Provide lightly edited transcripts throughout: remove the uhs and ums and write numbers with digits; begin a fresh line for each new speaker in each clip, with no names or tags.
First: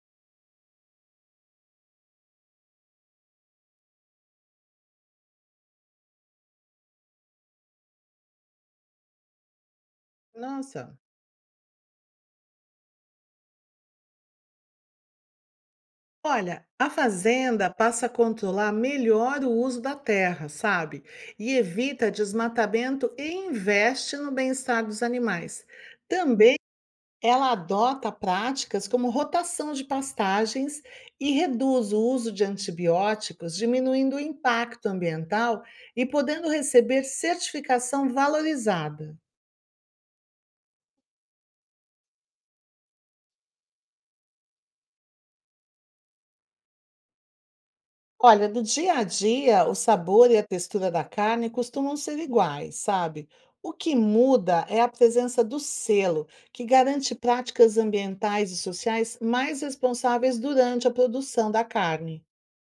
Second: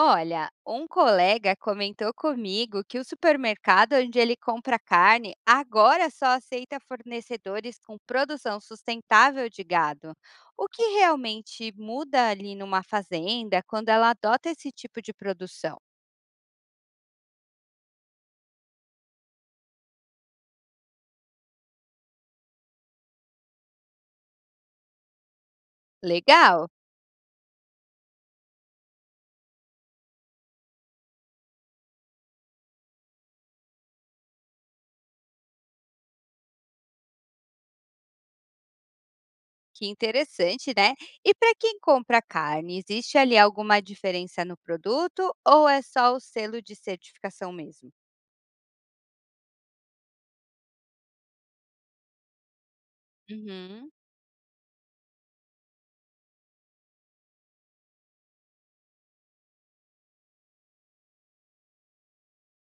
Olha, um colega comentou comigo que o supermercado onde ele compra carne agora só aceita fornecedores com produção sustentável de gado. O que
Nossa.
realmente muda ali numa fazenda quando ela adota esse tipo de produção?
Olha, a fazenda passa a controlar melhor o uso da terra, sabe? E evita desmatamento e investe no bem-estar dos animais. Também
Legal,
ela adota práticas como rotação de pastagens e reduz o uso de antibióticos, diminuindo o impacto ambiental e podendo receber certificação valorizada.
que interessante, né? E para quem compra carne, existe ali alguma diferença no produto ou é só o selo de certificação mesmo?
Olha, do dia a dia, o sabor e a textura da carne costumam ser iguais, sabe? O
Uhum.
que muda é a presença do selo, que garante práticas ambientais e sociais mais responsáveis durante a produção da carne.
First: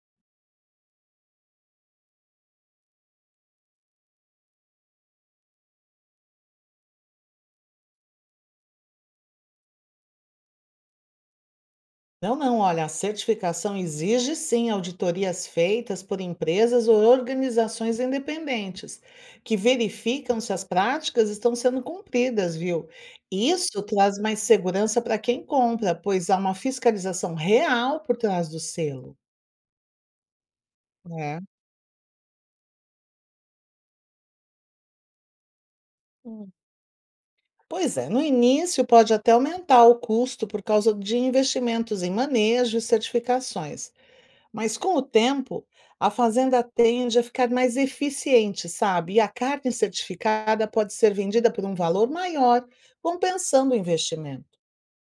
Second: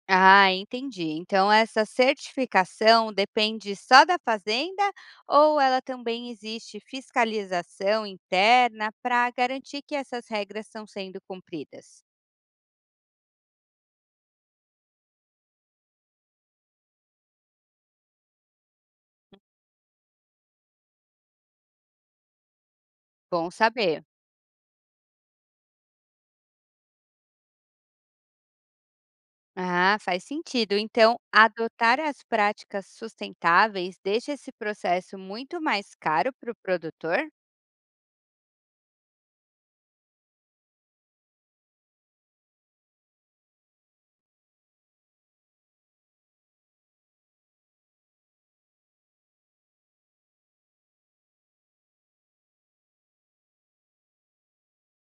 Ah, entendi. Então essa certificação depende só da fazenda ou ela também existe fiscalização interna para garantir que essas regras estão sendo cumpridas?
Não, não, olha, a certificação exige sim auditorias feitas por empresas ou organizações independentes, que verificam se as práticas estão sendo cumpridas, viu?
Bom
Isso
saber.
traz mais segurança para quem compra, pois há uma fiscalização real por trás do selo,
Ah, faz sentido. Então,
né?
adotar as práticas sustentáveis deixa esse processo muito mais caro para
Hum,
o produtor?
Pois é, no início pode até aumentar o custo por causa de investimentos em manejo e certificações. Mas com o tempo, a fazenda tende a ficar mais eficiente, sabe? E a carne certificada pode ser vendida por um valor maior, compensando o investimento.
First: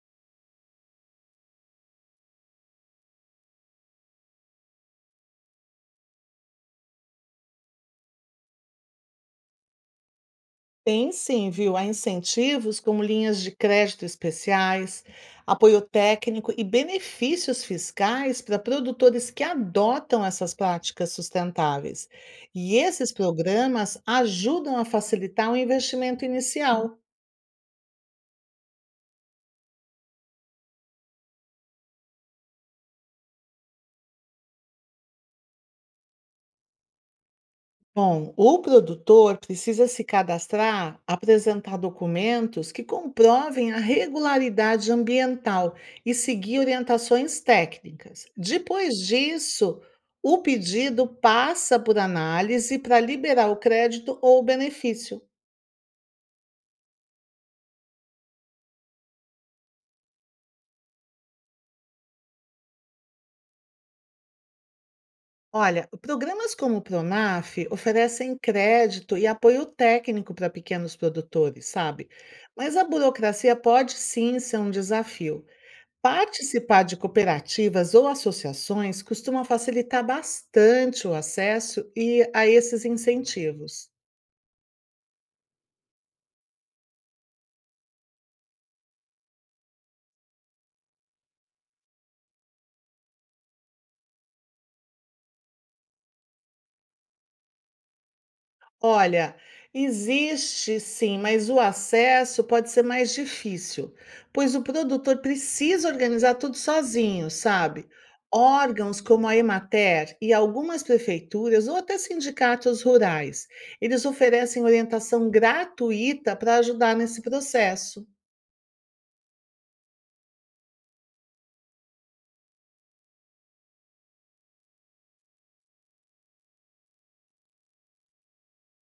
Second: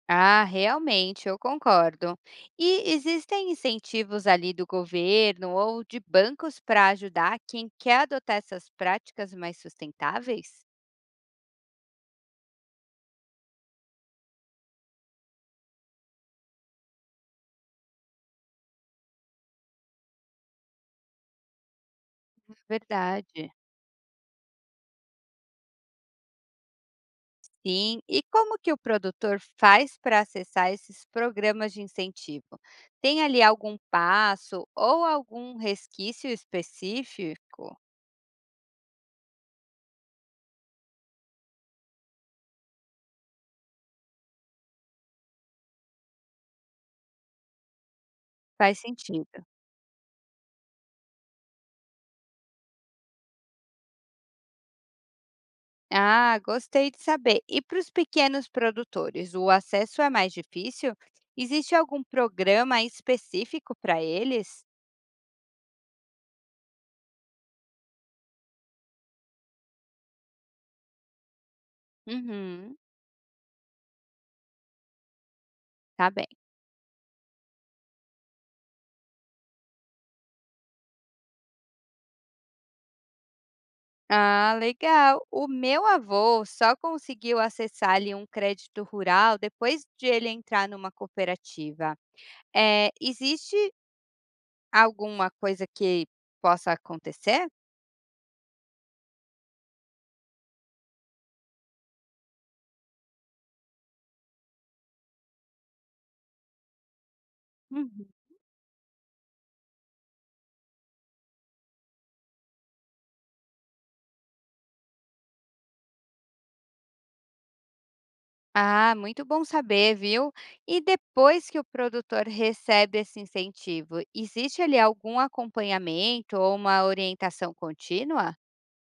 Ah, realmente, eu concordo. E existem incentivos ali do governo ou de bancos para ajudar quem quer adotar essas práticas mais sustentáveis?
Tem sim, viu? Há incentivos como linhas de crédito especiais, apoio técnico e benefícios fiscais para produtores que adotam essas práticas sustentáveis. E esses
Verdade.
programas ajudam a facilitar o investimento inicial.
Sim. E como que o produtor faz para acessar esses programas de incentivo? Tem ali algum passo ou algum resquício específico?
Bom, o produtor precisa se cadastrar, apresentar documentos que comprovem a regularidade ambiental e seguir orientações técnicas.
Faz
Depois
sentido.
disso, o pedido passa por análise para liberar o crédito ou o benefício.
Ah, gostei de saber. E para os pequenos produtores, o acesso é mais difícil? Existe algum programa específico para eles?
Olha, programas como o Pronaf oferecem crédito e apoio técnico para pequenos produtores, sabe?
Uhum.
Mas a burocracia pode sim ser um desafio.
Tá bem.
Participar de cooperativas ou associações costuma facilitar bastante o acesso e a esses incentivos.
Ah, legal. O meu avô só conseguiu acessar ali um crédito rural depois de ele entrar numa cooperativa. É, existe alguma coisa que possa acontecer?
Olha, existe sim, mas o acesso pode ser mais difícil, pois o produtor precisa organizar tudo sozinho, sabe?
Uhum.
Órgãos como a Emater e algumas prefeituras ou até sindicatos rurais, eles oferecem orientação gratuita para ajudar nesse processo.
Ah, muito bom saber, viu? E depois que o produtor recebe esse incentivo, existe ali algum acompanhamento ou uma orientação contínua?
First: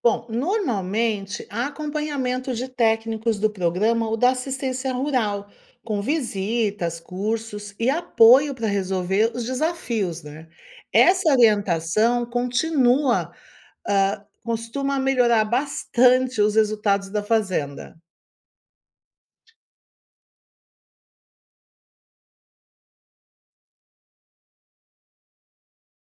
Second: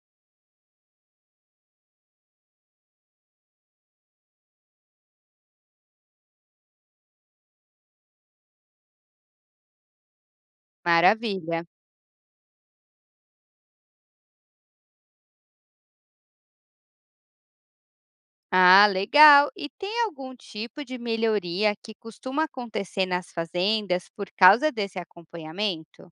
Bom, normalmente há acompanhamento de técnicos do programa ou da assistência rural, com visitas, cursos e apoio para resolver os desafios, né? Essa
Maravilha.
orientação continua, costuma melhorar bastante os resultados da fazenda.
Ah, legal. E tem algum tipo de melhoria que costuma acontecer nas fazendas por causa desse acompanhamento?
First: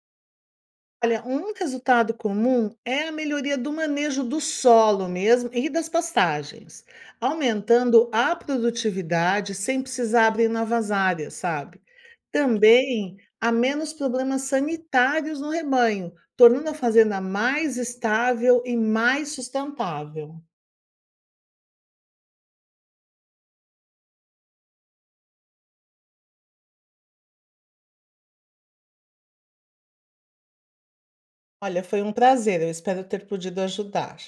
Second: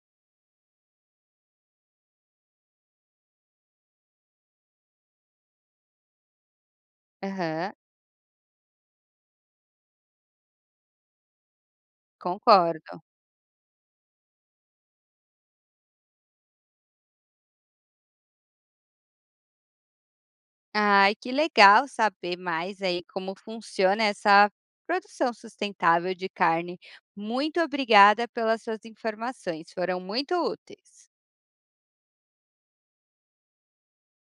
Olha, um resultado comum é a melhoria do manejo do solo mesmo e das pastagens,
Aham,
aumentando a produtividade sem precisar abrir novas áreas, sabe?
concordo.
Também há menos problemas sanitários no rebanho, tornando a fazenda mais estável e mais sustentável.
Ai, que legal saber mais aí como funciona essa produção sustentável de carne. Muito obrigada pelas suas informações, foram muito úteis.
Olha, foi um prazer, eu espero ter podido ajudar.